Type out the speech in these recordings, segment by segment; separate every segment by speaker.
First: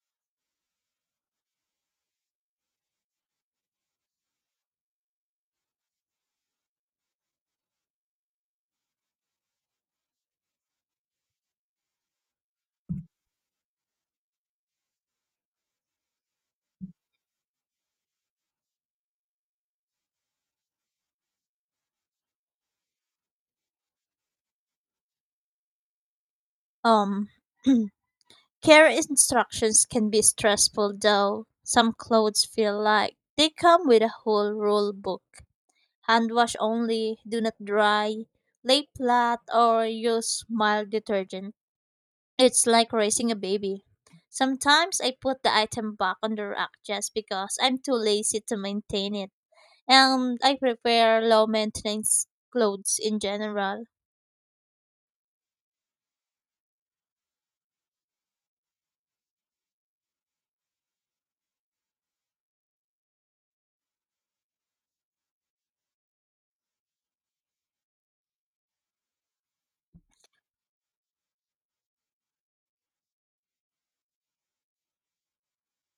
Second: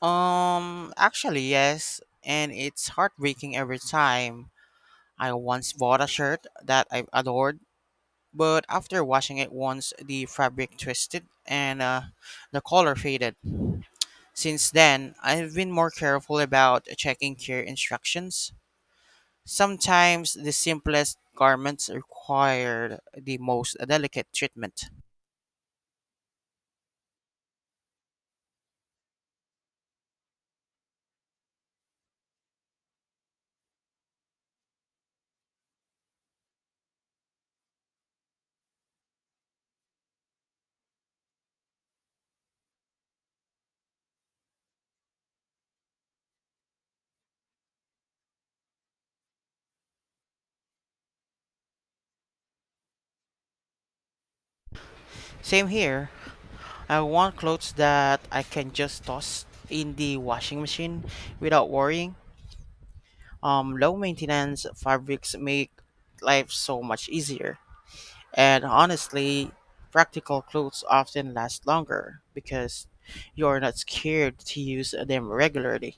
Speaker 1: Actually, yes, and it's heartbreaking every time. I once bought a shirt that I adored, but after washing it once, the fabric twisted and the color faded. Since then, I've been more careful about checking care instructions. Sometimes the simplest garments require the most delicate treatment.
Speaker 2: Um, Care instructions can be stressful though. Some clothes feel like they come with a whole rule book. Hand wash only, do not dry, lay flat, or use mild detergent. It's like raising a baby. Sometimes I put the item back on the rack just because I'm too lazy to maintain it. And I prefer low maintenance clothes in general.
Speaker 1: Same here. I want clothes that I can just toss in the washing machine without worrying. Low maintenance fabrics make life so much easier. And honestly, practical clothes often last longer because you're not scared to use them regularly.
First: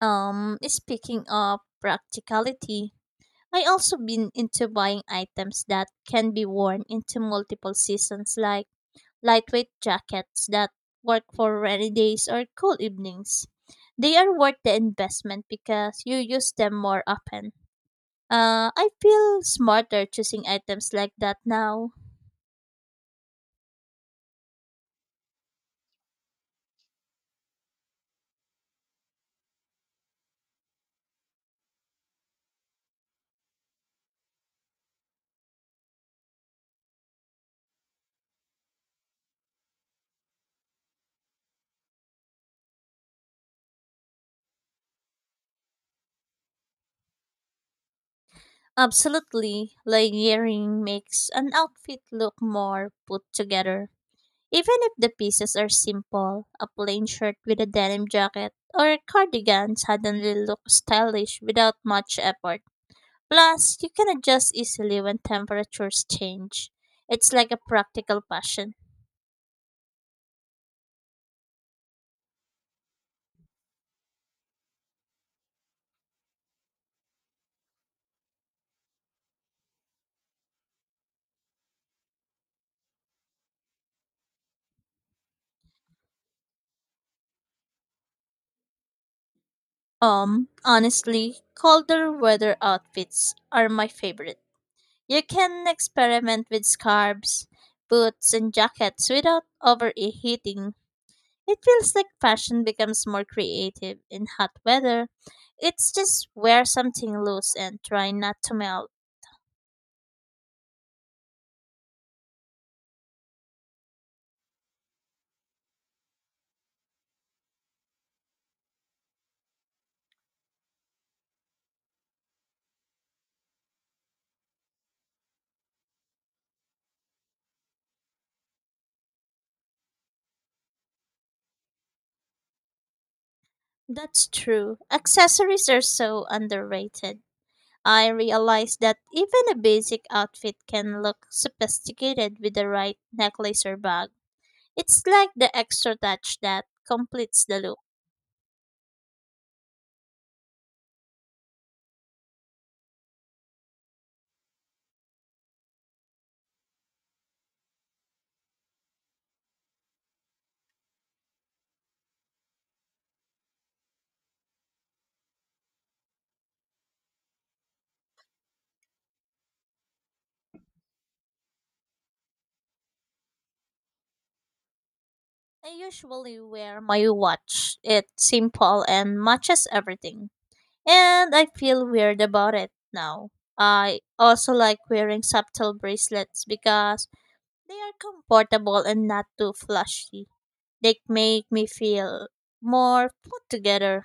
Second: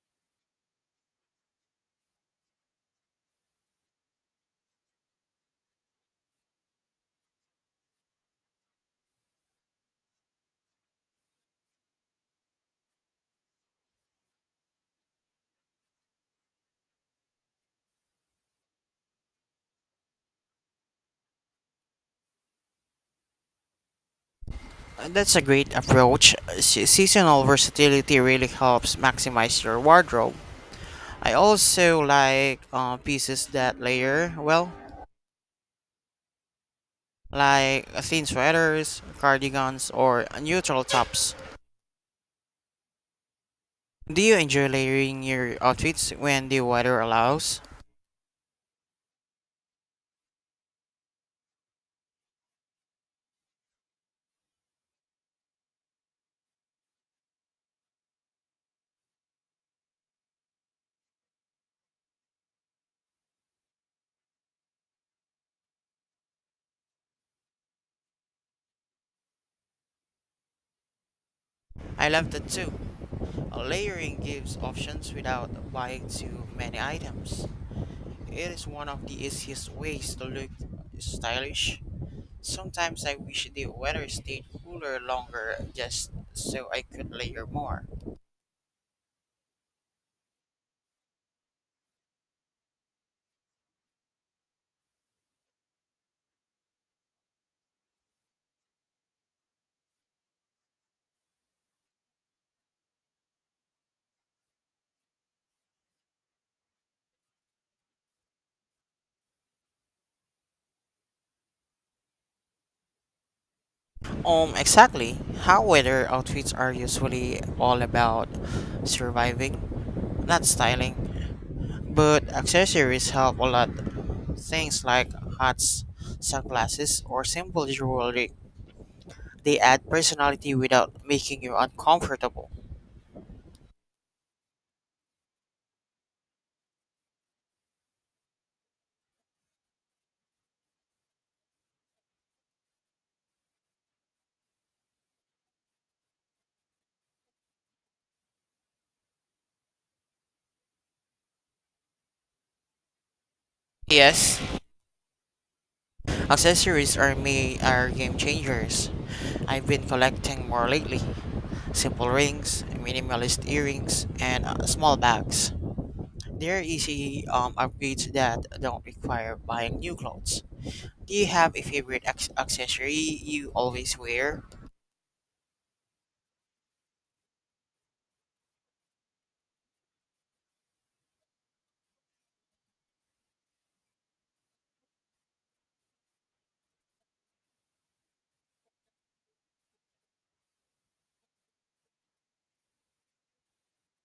Speaker 2: Speaking of practicality, I also been into buying items that can be worn into multiple seasons like lightweight jackets that work for rainy days or cool evenings. They are worth the investment because you use them more often. I feel smarter choosing items like that now.
Speaker 1: That's a great approach. Seasonal versatility really helps maximize your wardrobe. I also like pieces that layer well, like thin sweaters, cardigans, or neutral tops. Do you enjoy layering your outfits when the weather allows?
Speaker 2: Absolutely, layering makes an outfit look more put together. Even if the pieces are simple, a plain shirt with a denim jacket or a cardigan suddenly looks stylish without much effort. Plus, you can adjust easily when temperatures change. It's like a practical passion.
Speaker 1: I love that too. Layering gives options without buying too many items. It is one of the easiest ways to look stylish. Sometimes I wish the weather stayed cooler longer just so I could layer more.
Speaker 2: Honestly, colder weather outfits are my favorite. You can experiment with scarves, boots, and jackets without overheating. It feels like fashion becomes more creative in hot weather. It's just wear something loose and try not to melt.
Speaker 1: Exactly. How weather outfits are usually all about surviving, not styling. But accessories help a lot. Things like hats, sunglasses, or simple jewelry. They add personality without making you uncomfortable.
Speaker 2: That's true. Accessories are so underrated. I realize that even a basic outfit can look sophisticated with the right necklace or bag. It's like the extra touch that completes the look.
Speaker 1: Yes. Accessories are game changers. I've been collecting more lately. Simple rings, minimalist earrings, and small bags. They're easy upgrades that don't require buying new clothes. Do you have a favorite accessory you always wear?
Speaker 2: I usually wear my watch. It's simple and matches everything. And I feel weird about it now. I also like wearing subtle bracelets because they are comfortable and not too flashy. They make me feel more put together.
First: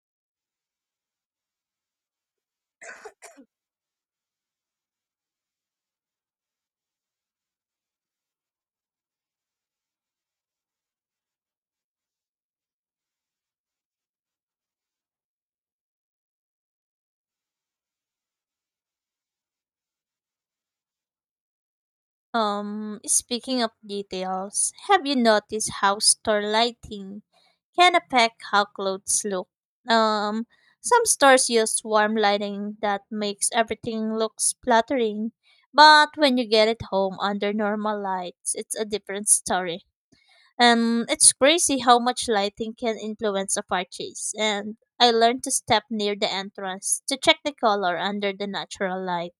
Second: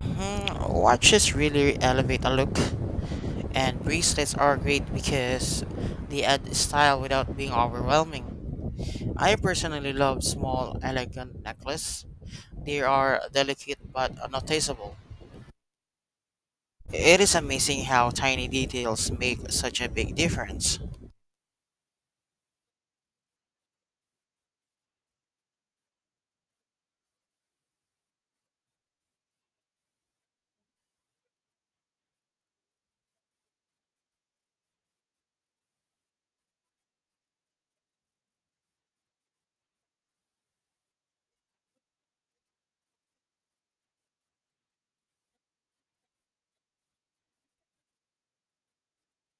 Speaker 1: Hmm, watches really elevate a look, and bracelets are great because they add style without being overwhelming. I personally love small, elegant necklaces. They are delicate but noticeable. It is amazing how tiny details make such a big difference.
Speaker 2: Speaking of details, have you noticed how store lighting can affect how clothes look? Um, some stores use warm lighting that makes everything look flattering, but when you get it home under normal lights, it's a different story. And it's crazy how much lighting can influence a purchase. And I learned to step near the entrance to check the color under the natural light.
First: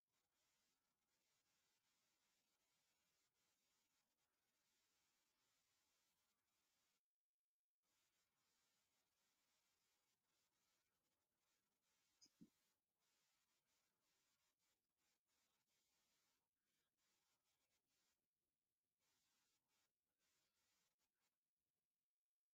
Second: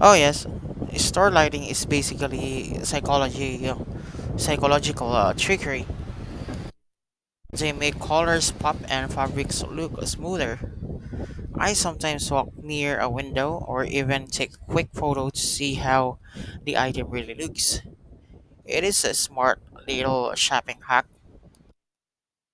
Speaker 1: Oh yes, store lighting is basically psychological trickery. They make colors pop and fabrics look smoother. I sometimes walk near a window or even take a quick photo to see how the item really looks. It is a smart little shopping hack.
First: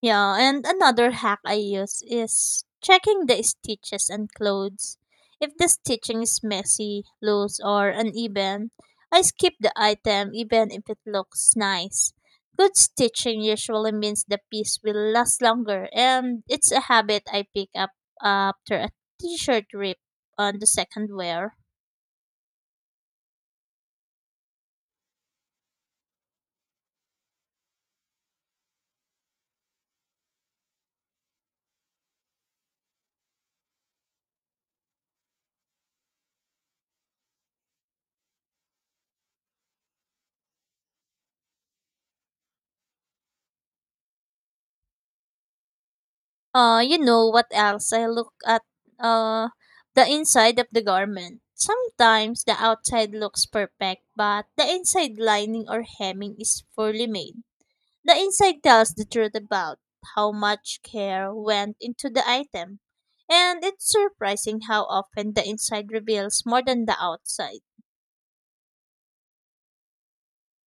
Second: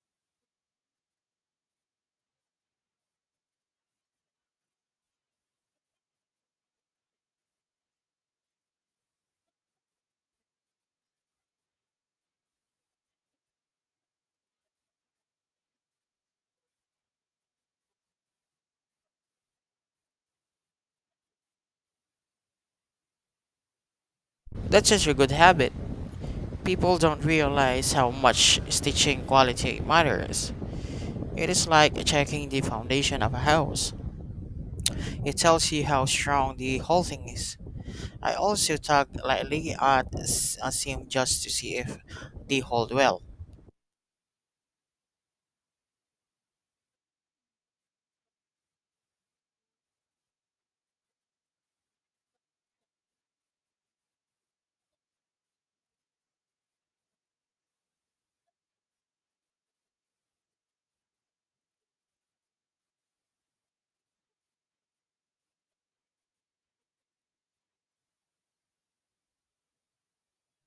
Speaker 2: Yeah, and another hack I use is checking the stitches and clothes. If the stitching is messy, loose, or uneven, I skip the item even if it looks nice. Good stitching usually means the piece will last longer, and it's a habit I pick up after a t shirt rip on the second wear.
Speaker 1: That's such a good habit. People don't realize how much stitching quality matters. It is like checking the foundation of a house. It tells you how strong the whole thing is. I also tug lightly at a seam just to see if they hold well.
Speaker 2: You know what else? I look at uh the inside of the garment. Sometimes the outside looks perfect, but the inside lining or hemming is poorly made. The inside tells the truth about how much care went into the item. And it's surprising how often the inside reveals more than the outside.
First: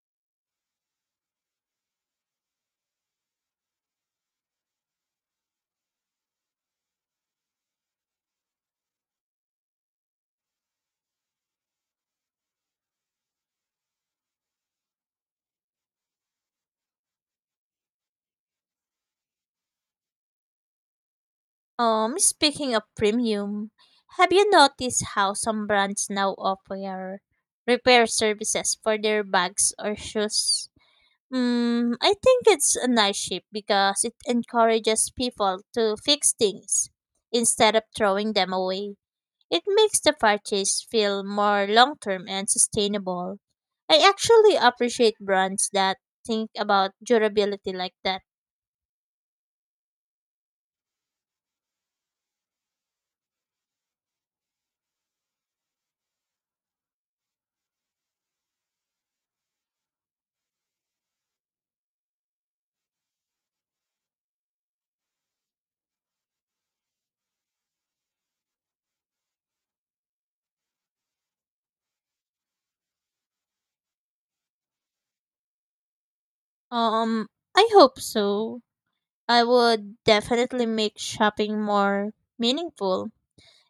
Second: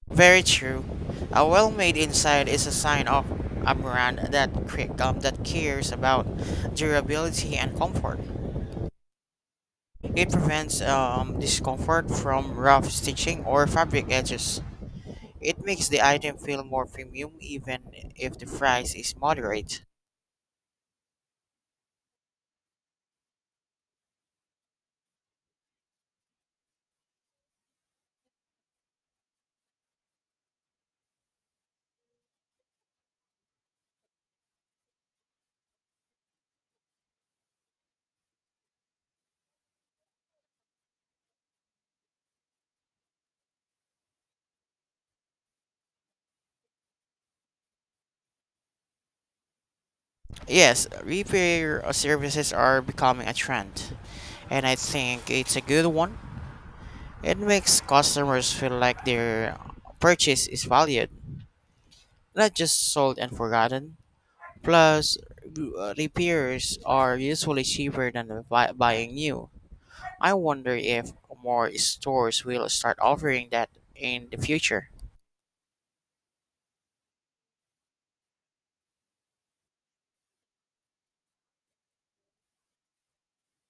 Speaker 1: Very true. A well-made inside is a sign of a brand that that cares about durability and comfort. It prevents discomfort from rough stitching or fabric edges. It makes the item feel more premium even if the price is moderate.
Speaker 2: Speaking of premium, have you noticed how some brands now offer repair services for their bags or shoes? Mm, I think it's a nice shape because it encourages people to fix things instead of throwing them away. It makes the purchase feel more long term and sustainable. I actually appreciate brands that think about durability like that.
Speaker 1: Yes, repair services are becoming a trend, and I think it's a good one. It makes customers feel like their purchase is valued, not just sold and forgotten. Plus, repairs are usually cheaper than buying new. I wonder if more stores will start offering that in the future.
Speaker 2: Um, I hope so. I would definitely make shopping more meaningful.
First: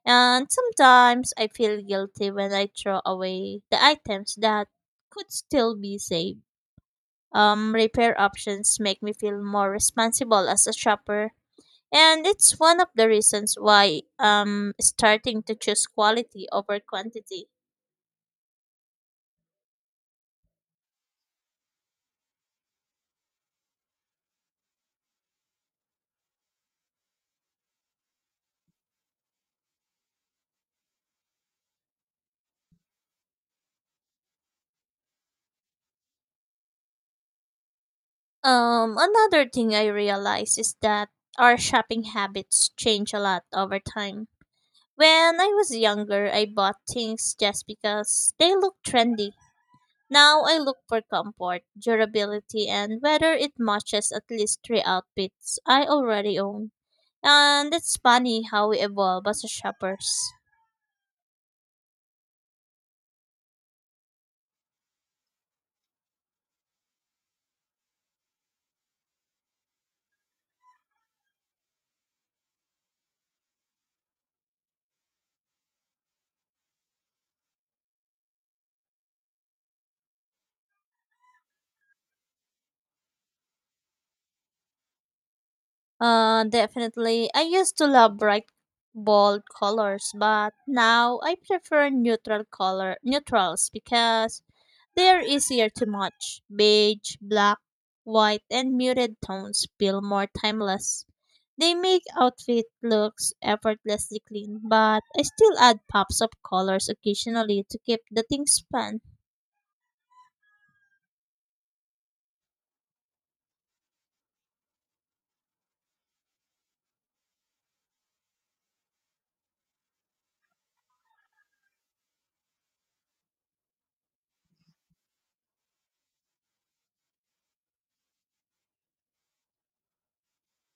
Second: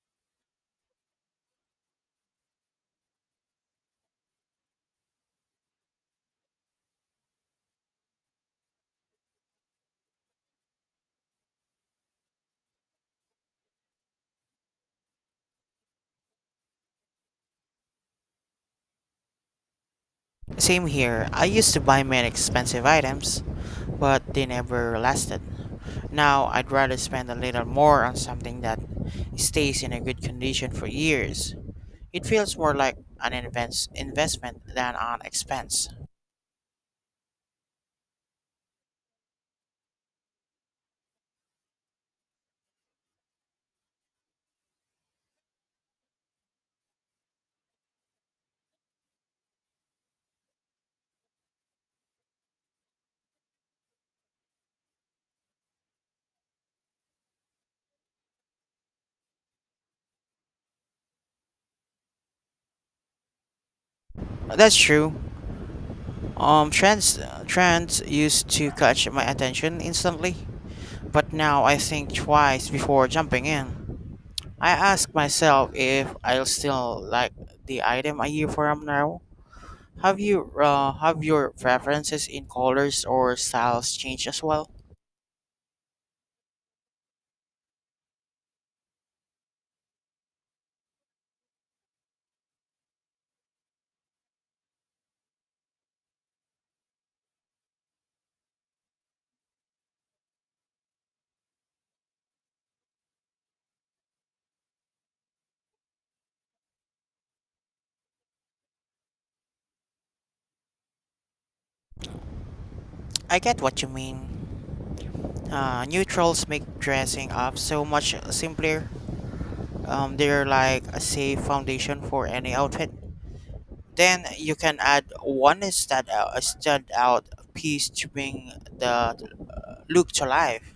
Speaker 2: And sometimes I feel guilty when I throw away the items that could still be saved. Repair options make me feel more responsible as a shopper, and it's one of the reasons why I'm starting to choose quality over quantity.
Speaker 1: Same here. I used to buy many expensive items, but they never lasted. Now I'd rather spend a little more on something that stays in a good condition for years. It feels more like an investment than an expense.
Speaker 2: Another thing I realize is that our shopping habits change a lot over time. When I was younger, I bought things just because they look trendy. Now I look for comfort, durability, and whether it matches at least three outfits I already own. And it's funny how we evolve as shoppers.
Speaker 1: That's true. Um, trends trends used to catch my attention instantly, but now I think twice before jumping in. I ask myself if I'll still like the item a year from now. Have you have your preferences in colors or styles changed as well?
Speaker 2: Definitely, I used to love bright, bold colors, but now I prefer neutral color neutrals because they're easier to match. Beige, black, white, and muted tones feel more timeless. They make outfit looks effortlessly clean, but I still add pops of colors occasionally to keep the things fun.
Speaker 1: I get what you mean. Neutrals make dressing up so much simpler. They're like a safe foundation for any outfit. Then you can add a stand out piece to bring the look to life.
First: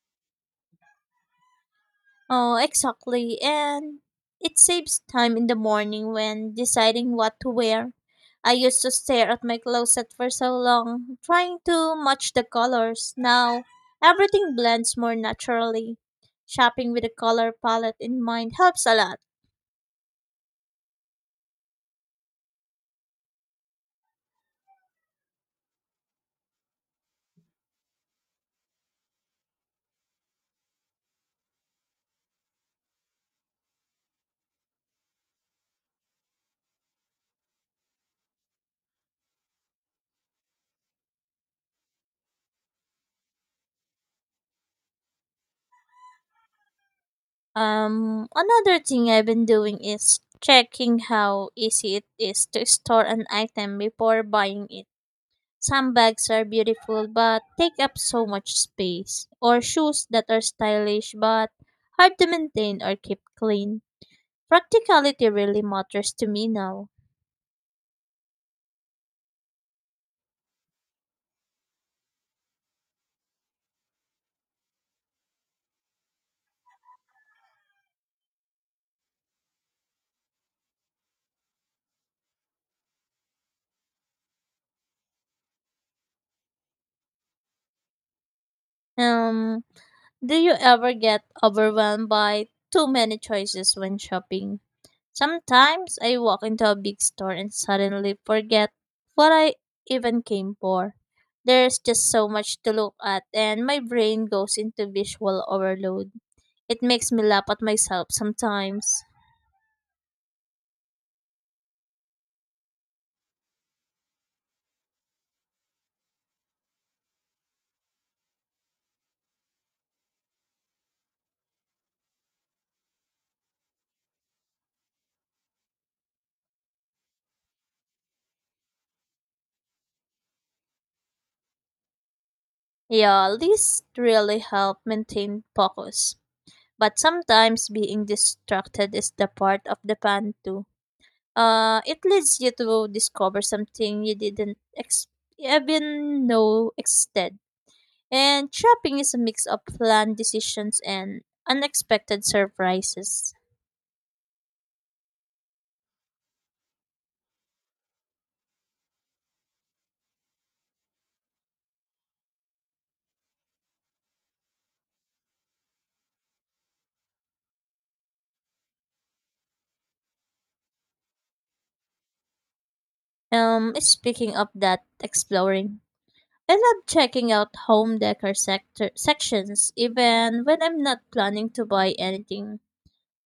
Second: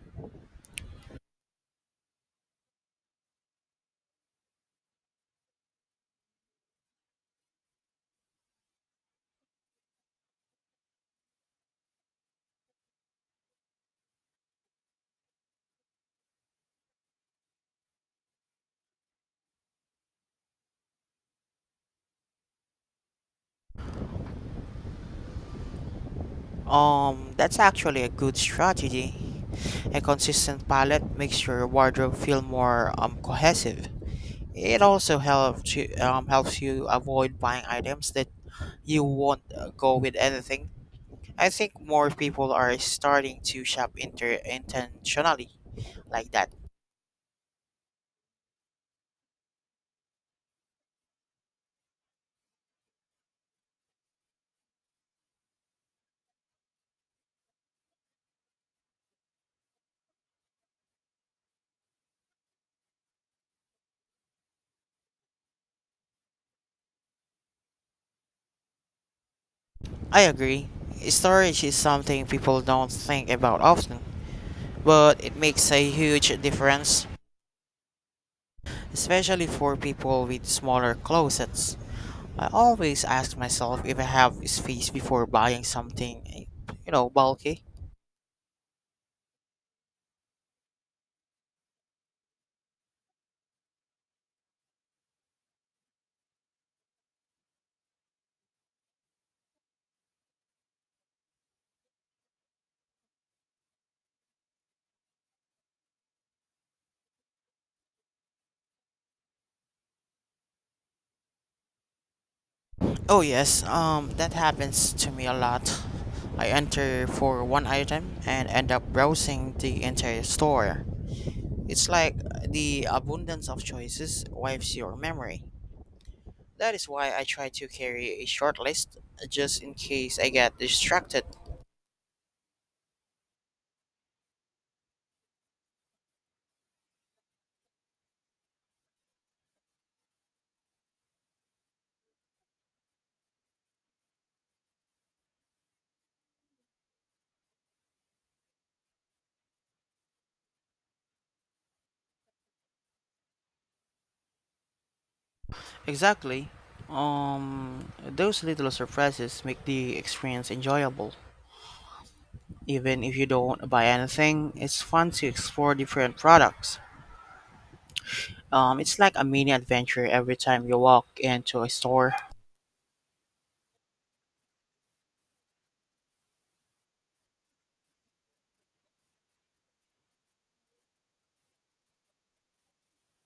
Speaker 2: Oh, exactly. And it saves time in the morning when deciding what to wear. I used to stare at my closet for so long, trying to match the colors. Now, everything blends more naturally. Shopping with a color palette in mind helps a lot.
Speaker 1: That's actually a good strategy. A consistent palette makes your wardrobe feel more cohesive. It also helps you avoid buying items that you won't go with anything. I think more people are starting to shop intentionally like that.
Speaker 2: Another thing I've been doing is checking how easy it is to store an item before buying it. Some bags are beautiful but take up so much space, or shoes that are stylish but hard to maintain or keep clean. Practicality really matters to me now.
Speaker 1: I agree. Storage is something people don't think about often, but it makes a huge difference, especially for people with smaller closets. I always ask myself if I have space before buying something, eh, you know, bulky.
Speaker 2: Um, Do you ever get overwhelmed by too many choices when shopping? Sometimes I walk into a big store and suddenly forget what I even came for. There's just so much to look at, and my brain goes into visual overload. It makes me laugh at myself sometimes.
Speaker 1: Oh yes, that happens to me a lot. I enter for one item and end up browsing the entire store. It's like the abundance of choices wipes your memory. That is why I try to carry a short list, just in case I get distracted.
Speaker 2: Yeah, lists really help maintain focus. But sometimes being distracted is the part of the fun too. It leads you to discover something you didn't ex- even know existed. And shopping is a mix of planned decisions and unexpected surprises.
Speaker 1: Exactly. Those little surprises make the experience enjoyable. Even if you don't buy anything, it's fun to explore different products. It's like a mini adventure every time you walk into a store.
Speaker 2: Speaking of that, exploring. I love checking out home decor sector sections, even when I'm not planning to buy anything.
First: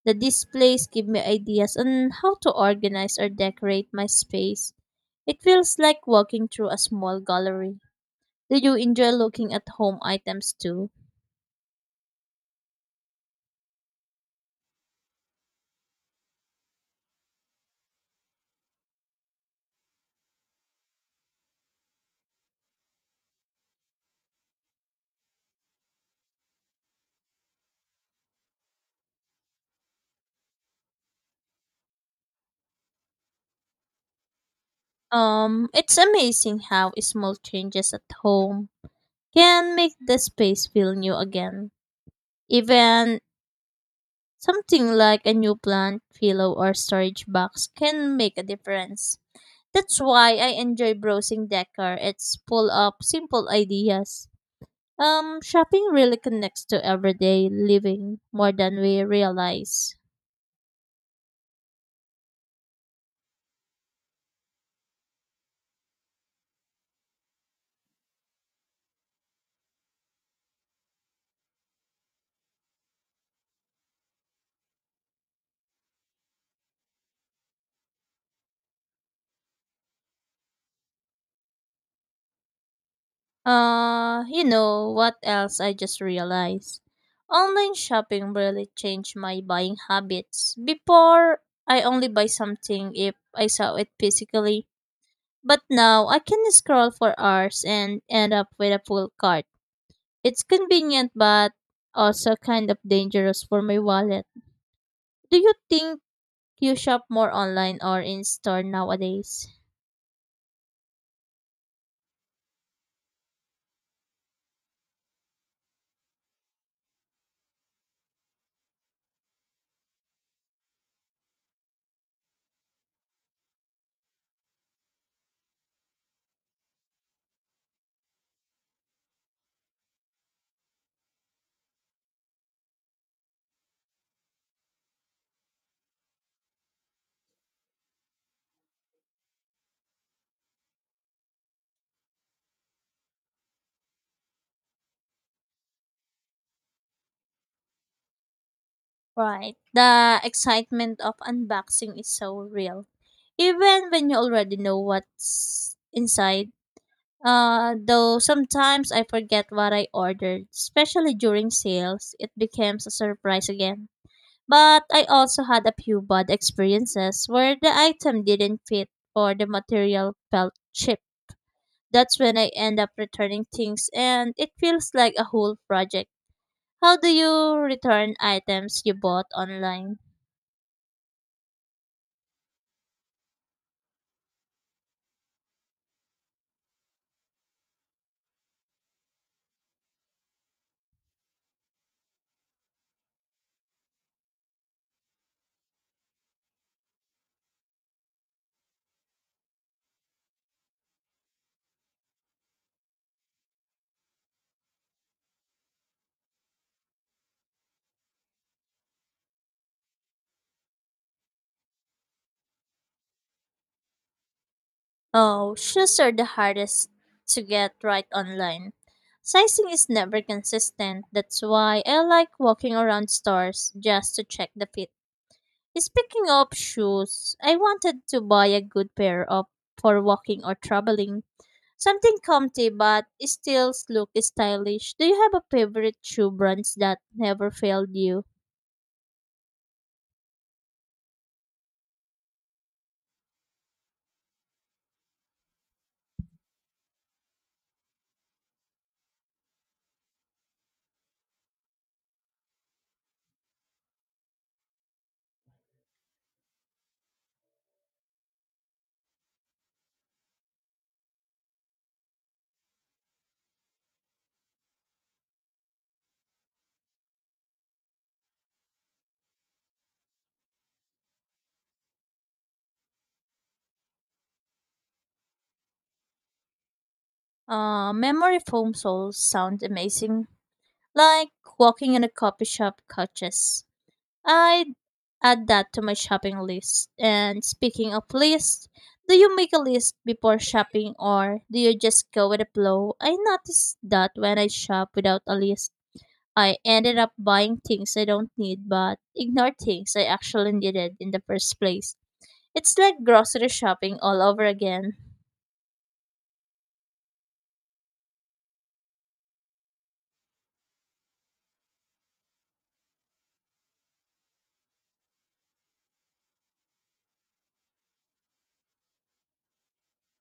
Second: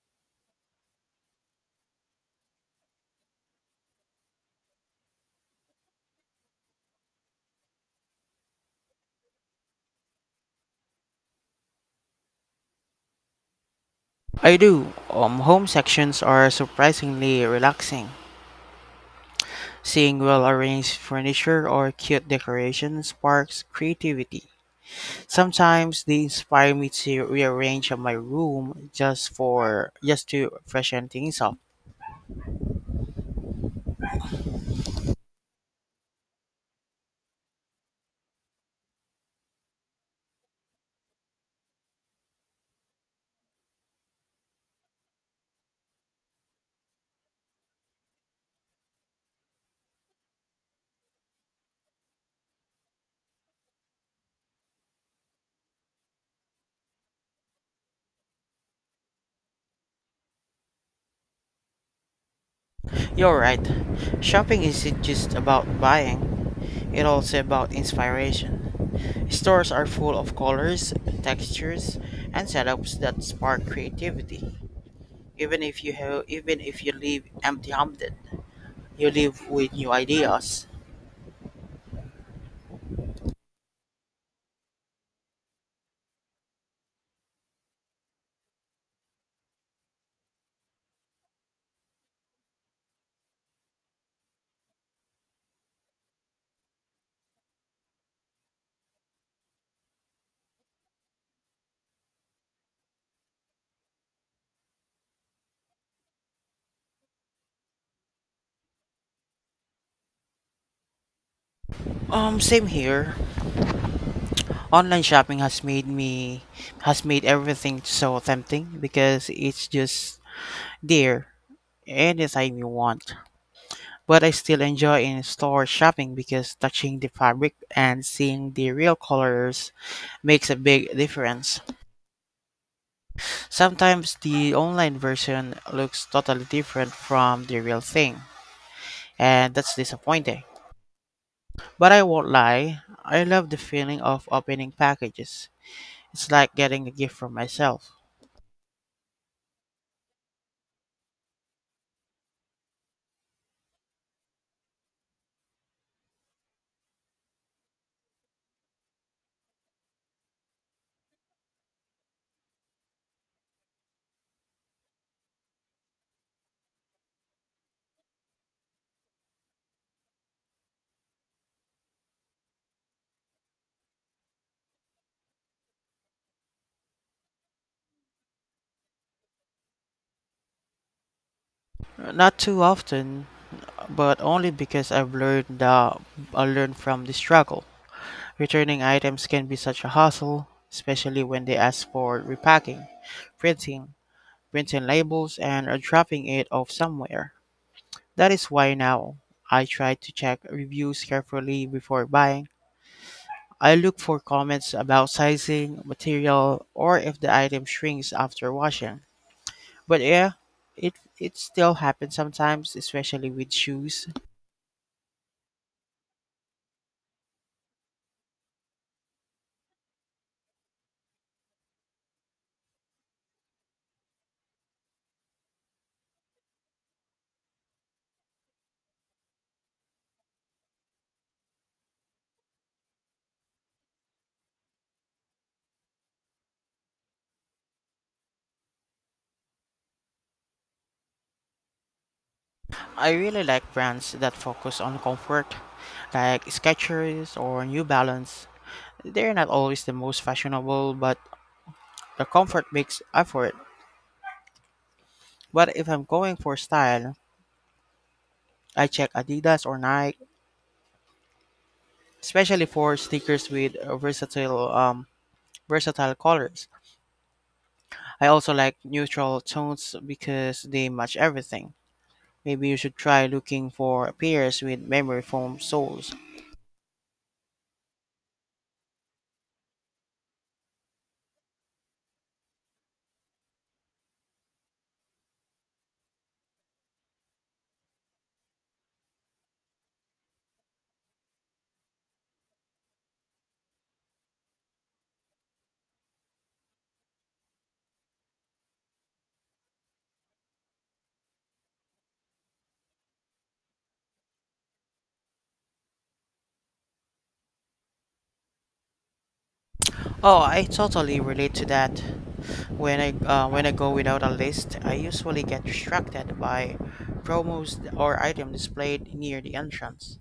Speaker 2: The displays give me ideas on how to organize or decorate my space. It feels like walking through a small gallery. Do you enjoy looking at home items too?
Speaker 1: I do. Home sections are surprisingly relaxing. Seeing well arranged furniture or cute decorations sparks creativity. Sometimes they inspire me to rearrange my room just to freshen things up.
Speaker 2: It's amazing how small changes at home can make the space feel new again. Even something like a new plant, pillow, or storage box can make a difference. That's why I enjoy browsing decor. It's full of simple ideas. Shopping really connects to everyday living more than we realize.
Speaker 1: You're right. Shopping isn't just about buying, it's also about inspiration. Stores are full of colors, textures, and setups that spark creativity. Even if you leave empty-handed, you leave with new ideas.
Speaker 2: You know what else I just realized? Online shopping really changed my buying habits. Before, I only buy something if I saw it physically, but now I can scroll for hours and end up with a full cart. It's convenient but also kind of dangerous for my wallet. Do you think you shop more online or in store nowadays?
Speaker 1: Same here. Online shopping has made everything so tempting because it's just there anytime you want. But I still enjoy in-store shopping because touching the fabric and seeing the real colors makes a big difference. Sometimes the online version looks totally different from the real thing, and that's disappointing. But I won't lie, I love the feeling of opening packages. It's like getting a gift from myself.
Speaker 2: Right. The excitement of unboxing is so real. Even when you already know what's inside. Though sometimes I forget what I ordered, especially during sales, it becomes a surprise again. But I also had a few bad experiences where the item didn't fit or the material felt cheap. That's when I end up returning things and it feels like a whole project. How do you return items you bought online?
Speaker 1: Not too often, but only because I learned from the struggle. Returning items can be such a hassle, especially when they ask for repacking, printing, printing labels, and are dropping it off somewhere. That is why now I try to check reviews carefully before buying. I look for comments about sizing, material, or if the item shrinks after washing. But yeah, it it still happens sometimes, especially with shoes.
Speaker 2: Oh, shoes are the hardest to get right online. Sizing is never consistent. That's why I like walking around stores just to check the fit. Speaking of shoes, I wanted to buy a good pair of for walking or traveling. Something comfy but still look stylish. Do you have a favorite shoe brands that never failed you?
Speaker 1: I really like brands that focus on comfort, like Skechers or New Balance. They're not always the most fashionable, but the comfort makes up for it. But if I'm going for style, I check Adidas or Nike, especially for sneakers with versatile colors. I also like neutral tones because they match everything. Maybe you should try looking for pairs with memory foam soles.
Speaker 2: Memory foam soles sound amazing. Like walking in a coffee shop couches. I'd add that to my shopping list. And speaking of lists, do you make a list before shopping or do you just go with the flow? I noticed that when I shop without a list, I ended up buying things I don't need but ignore things I actually needed in the first place. It's like grocery shopping all over again.
Speaker 1: Oh, I totally relate to that. When I go without a list, I usually get distracted by promos or item displayed near the entrance.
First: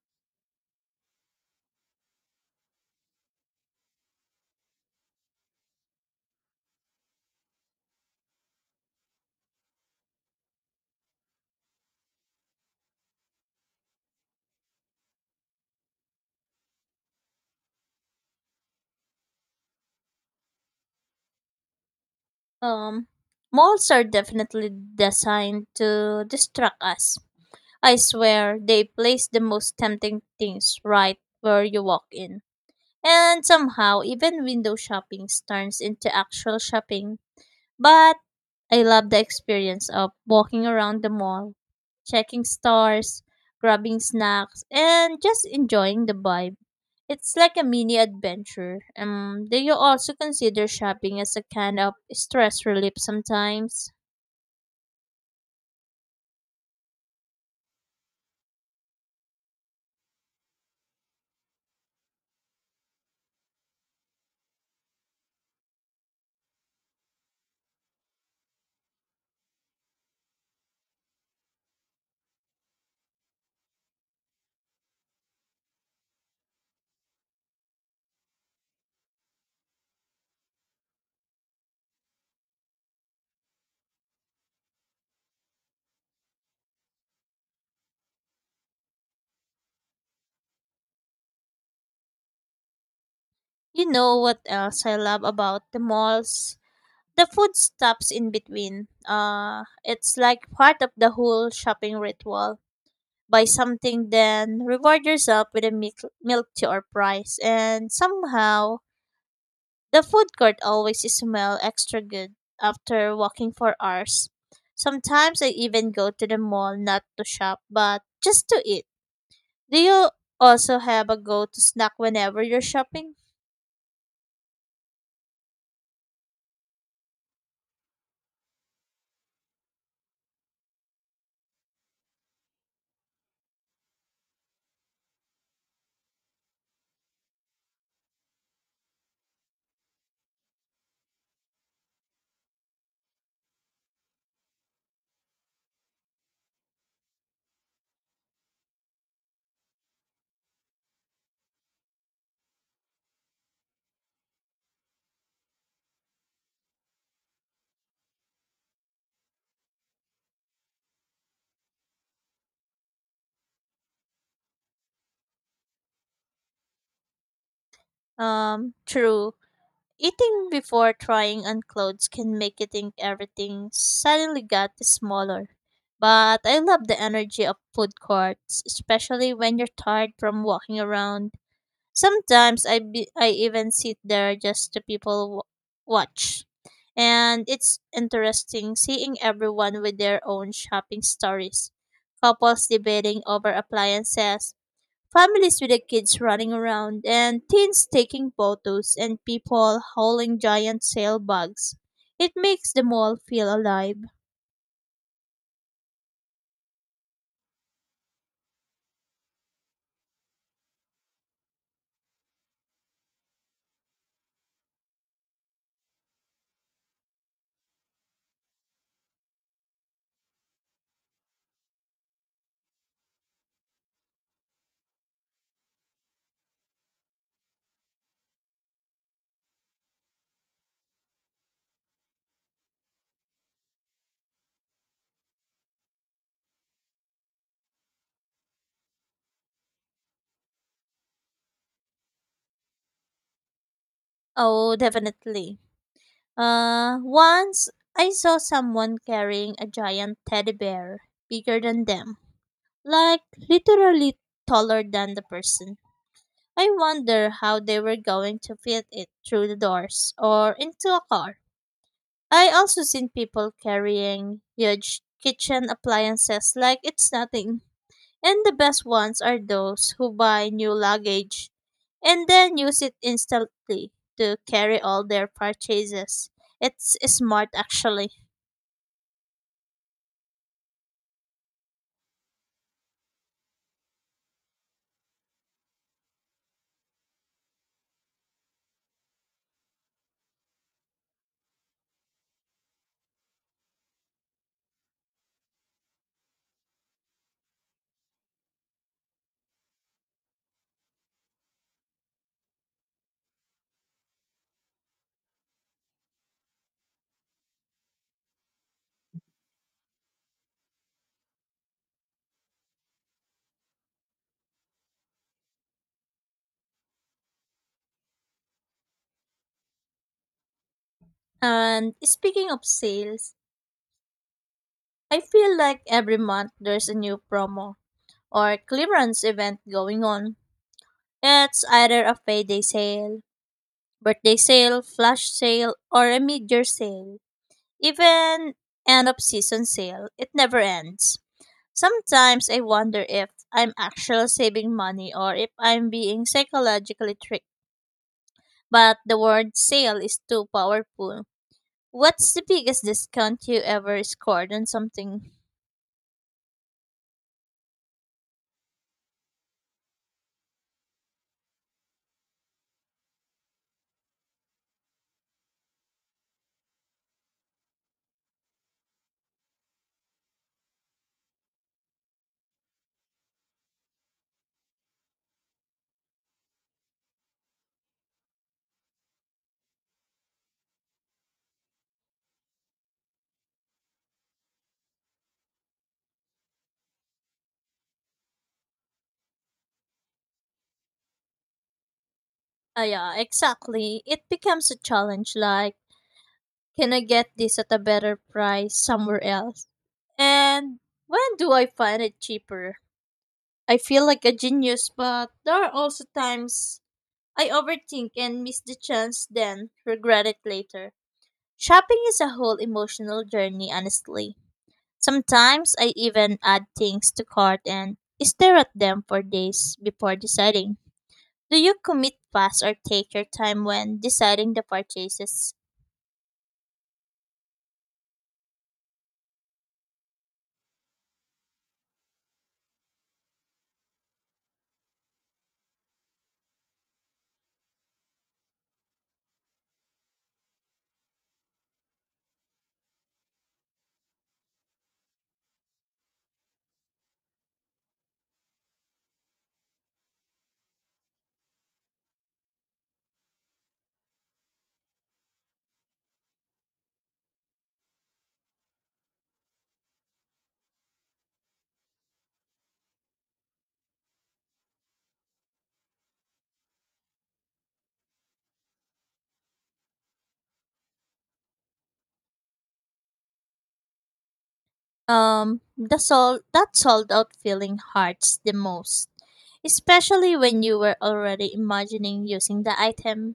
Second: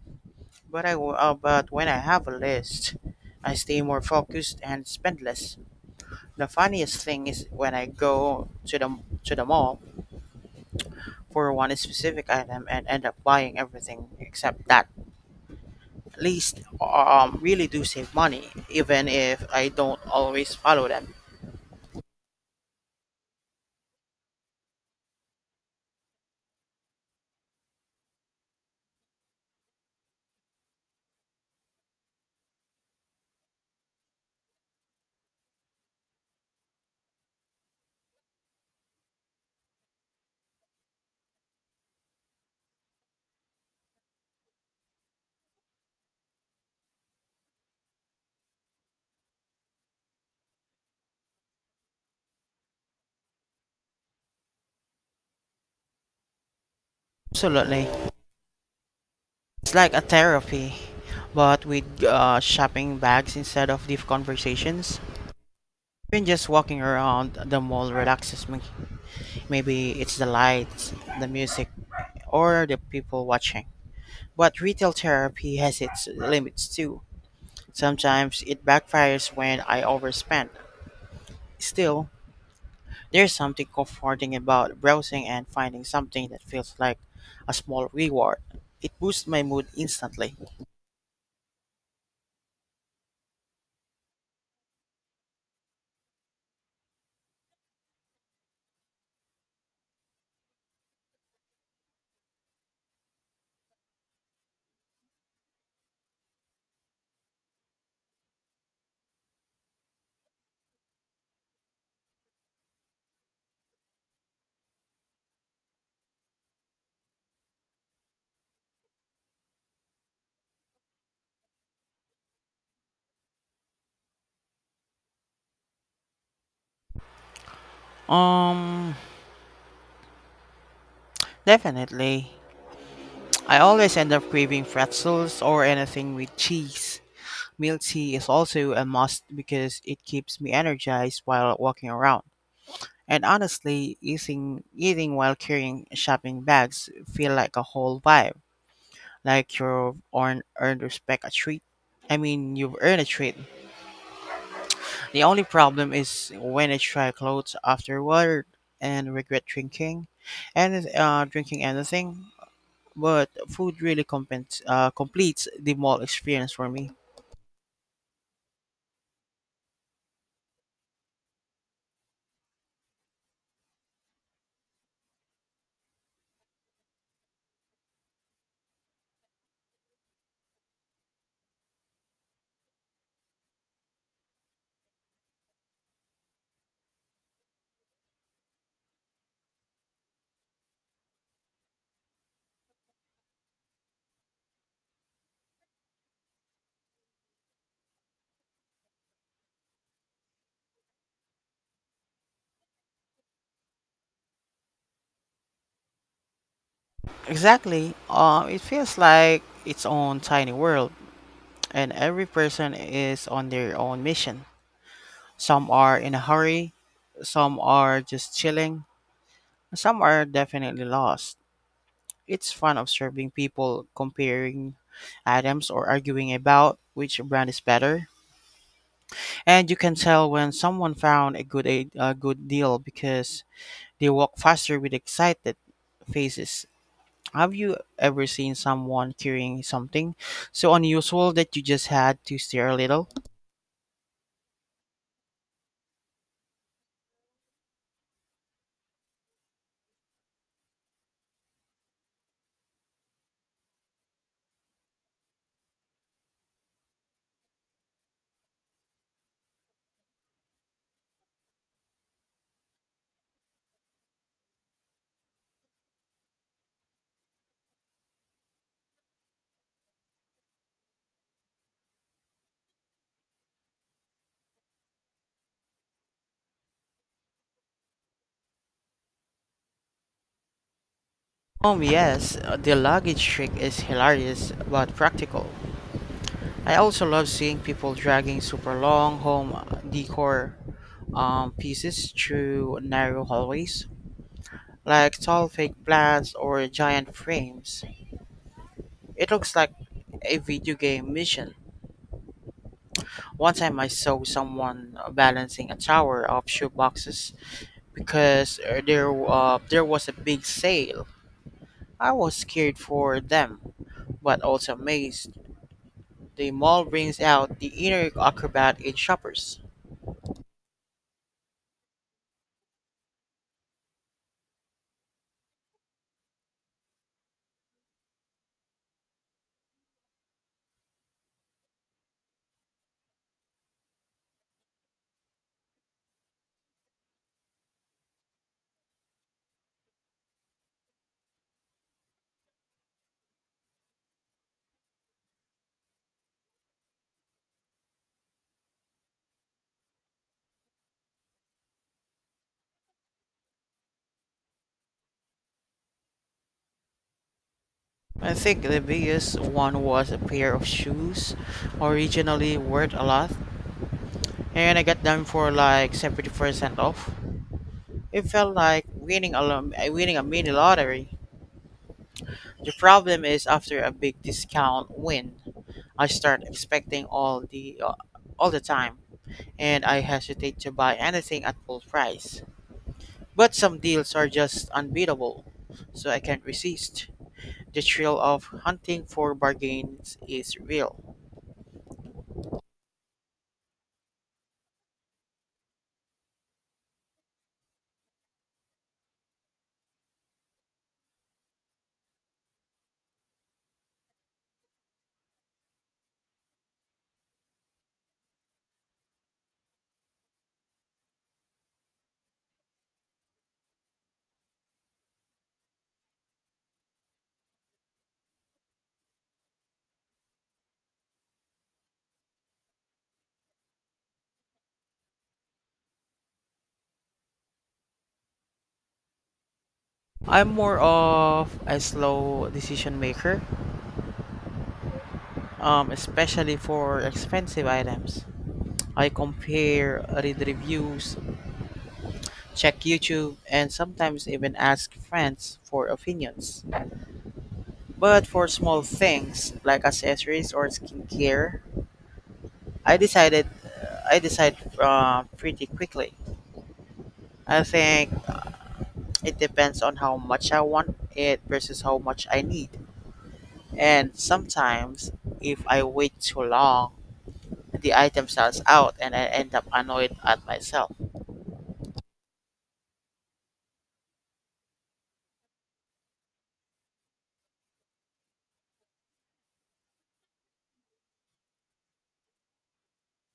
Speaker 1: But when I have a list, I stay more focused and spend less. The funniest thing is when I go to the mall for one specific item and end up buying everything except that. At least really do save money, even if I don't always follow them.
Speaker 2: Um, Malls are definitely designed to distract us. I swear they place the most tempting things right where you walk in. And somehow, even window shopping turns into actual shopping. But I love the experience of walking around the mall, checking stores, grabbing snacks, and just enjoying the vibe. It's like a mini adventure. Do you also consider shopping as a kind of stress relief sometimes?
Speaker 1: Absolutely. It's like a therapy, but with shopping bags instead of deep conversations. Even just walking around the mall relaxes me. Maybe it's the lights, the music, or the people watching. But retail therapy has its limits too. Sometimes it backfires when I overspend. Still, there's something comforting about browsing and finding something that feels like a small reward. It boosts my mood instantly.
Speaker 2: You know what else I love about the malls? The food stops in between. It's like part of the whole shopping ritual buy something, then reward yourself with a milk tea or prize. And somehow, the food court always smell extra good after walking for hours. Sometimes I even go to the mall not to shop, but just to eat. Do you also have a go-to snack whenever you're shopping?
Speaker 1: Um, Definitely. I always end up craving pretzels or anything with cheese. Milk tea is also a must because it keeps me energized while walking around. And honestly, eating while carrying shopping bags feel like a whole vibe, like you've earned, earned respect a treat. I mean, you've earned a treat. The only problem is when I try clothes afterward and drinking anything. But food really completes the mall experience for me.
Speaker 2: True. Eating before trying on clothes can make you think everything suddenly got smaller. But I love the energy of food courts, especially when you're tired from walking around. Sometimes I even sit there just to watch. And it's interesting seeing everyone with their own shopping stories. Couples debating over appliances, families with the kids running around and teens taking photos and people hauling giant sail bags. It makes the mall feel alive.
Speaker 1: Exactly. It feels like its own tiny world, and every person is on their own mission. Some are in a hurry, some are just chilling, and some are definitely lost. It's fun observing people comparing items or arguing about which brand is better. And you can tell when someone found a good deal because they walk faster with excited faces. Have you ever seen someone carrying something so unusual that you just had to stare a little?
Speaker 2: Oh, definitely. Once I saw someone carrying a giant teddy bear bigger than them, like literally taller than the person. I wonder how they were going to fit it through the doors or into a car. I also seen people carrying huge kitchen appliances like it's nothing. And the best ones are those who buy new luggage and then use it instantly to carry all their purchases. It's smart actually.
Speaker 1: Oh yes, the luggage trick is hilarious but practical. I also love seeing people dragging super long home decor pieces through narrow hallways, like tall fake plants or giant frames. It looks like a video game mission. One time I saw someone balancing a tower of shoeboxes because there was a big sale. I was scared for them, but also amazed. The mall brings out the inner acrobat in shoppers.
Speaker 2: And speaking of sales, I feel like every month there's a new promo or clearance event going on. It's either a payday sale, birthday sale, flash sale, or a mid year sale. Even end of season sale, it never ends. Sometimes I wonder if I'm actually saving money or if I'm being psychologically tricked. But the word sale is too powerful. What's the biggest discount you ever scored on something?
Speaker 1: I think the biggest one was a pair of shoes, originally worth a lot, and I got them for like 70% off. It felt like winning a mini lottery. The problem is after a big discount win, I start expecting all the time, and I hesitate to buy anything at full price. But some deals are just unbeatable, so I can't resist. The thrill of hunting for bargains is real.
Speaker 2: Ah, yeah, exactly. It becomes a challenge like, can I get this at a better price somewhere else? And when do I find it cheaper? I feel like a genius, but there are also times I overthink and miss the chance then, regret it later. Shopping is a whole emotional journey, honestly. Sometimes I even add things to cart and stare at them for days before deciding. Do you commit fast or take your time when deciding the purchases?
Speaker 1: I'm more of a slow decision maker, especially for expensive items. I compare, read reviews, check YouTube, and sometimes even ask friends for opinions. But for small things like accessories or skincare, I decided I decide pretty quickly. I think it depends on how much I want it versus how much I need. And sometimes, if I wait too long, the item sells out and I end up annoyed at myself.
Speaker 2: That sold out feeling hurts the most, especially when you were already imagining using the item.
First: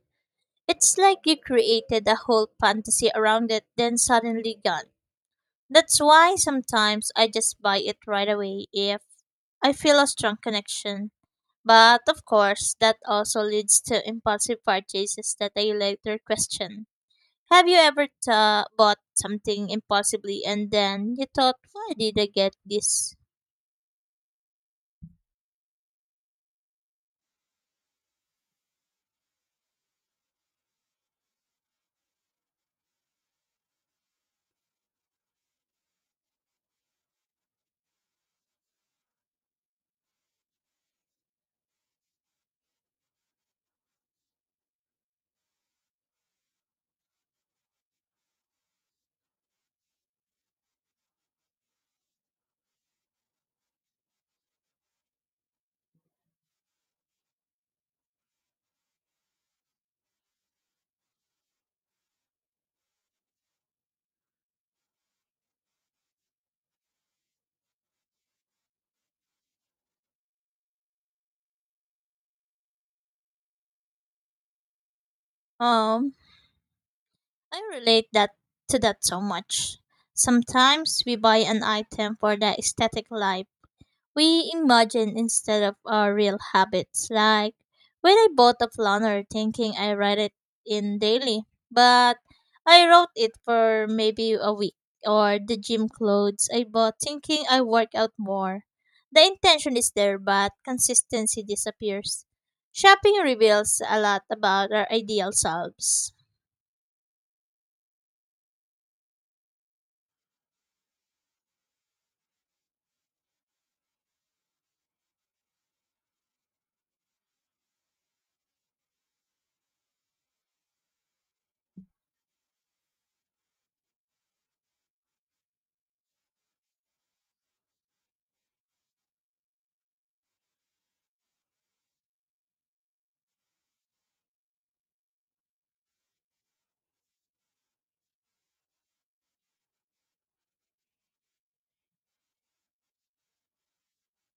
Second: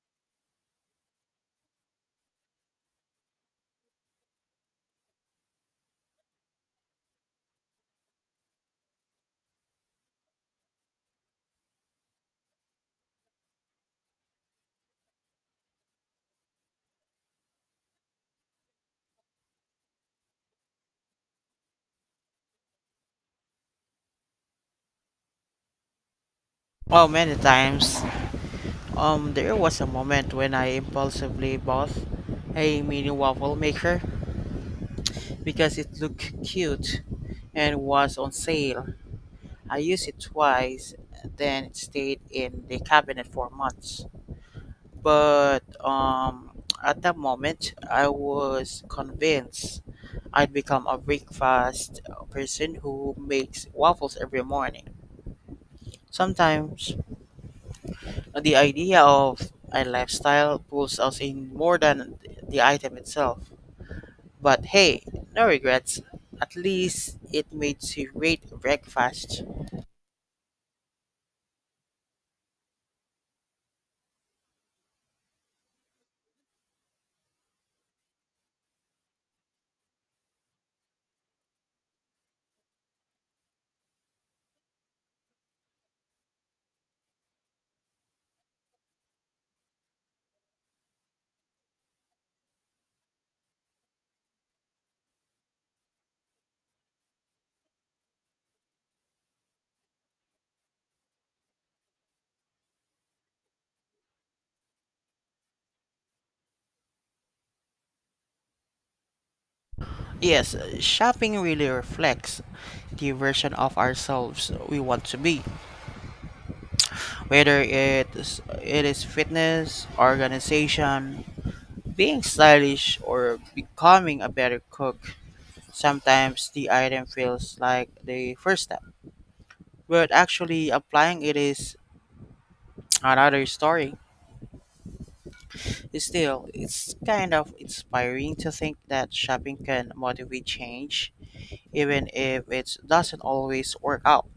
Speaker 2: It's like you created a whole fantasy around it, then suddenly gone. That's why sometimes I just buy it right away if I feel a strong connection. But of course, that also leads to impulsive purchases that I later question. Have you ever ta bought something impulsively and then you thought, why did I get this?
Speaker 1: Oh, many times. There was a moment when I impulsively bought a mini waffle maker because it looked cute and was on sale. I used it twice, then it stayed in the cabinet for months. But at that moment, I was convinced I'd become a breakfast person who makes waffles every morning. Sometimes the idea of a lifestyle pulls us in more than the item itself. But hey, no regrets. At least it made a great breakfast.
Speaker 2: Um, I relate that so much. Sometimes we buy an item for the aesthetic life we imagine instead of our real habits. Like when I bought a planner thinking I write it in daily, but I wrote it for maybe a week, or the gym clothes I bought thinking I work out more. The intention is there, but consistency disappears. Shopping reveals a lot about our ideal selves.
Speaker 1: Yes, shopping really reflects the version of ourselves we want to be. Whether it is fitness, organization, being stylish, or becoming a better cook, sometimes the item feels like the first step. But actually applying it is another story. Still, it's kind of inspiring to think that shopping can motivate change, even if it doesn't always work out.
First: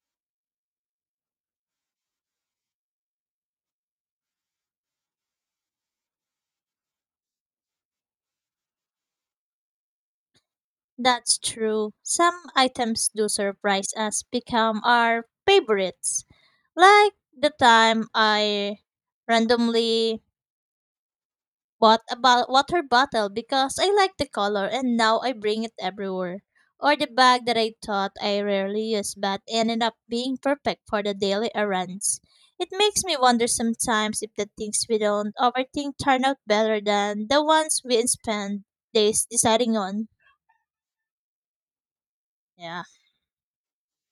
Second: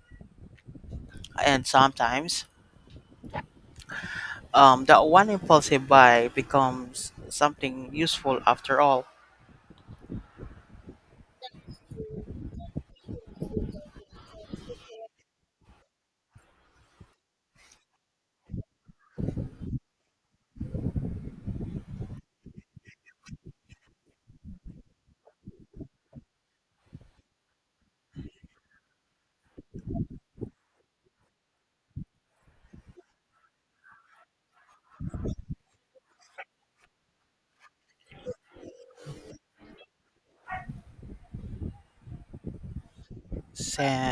Speaker 1: And sometimes, that one impulsive buy becomes something useful after all.
Speaker 2: That's true. Some items do surprise us, become our favorites. Like the time I randomly bought a water bottle because I like the color and now I bring it everywhere. Or the bag that I thought I rarely use, but ended up being perfect for the daily errands. It makes me wonder sometimes if the things we don't overthink turn out better than the ones we spend days deciding on. Yeah.
Speaker 1: Sa-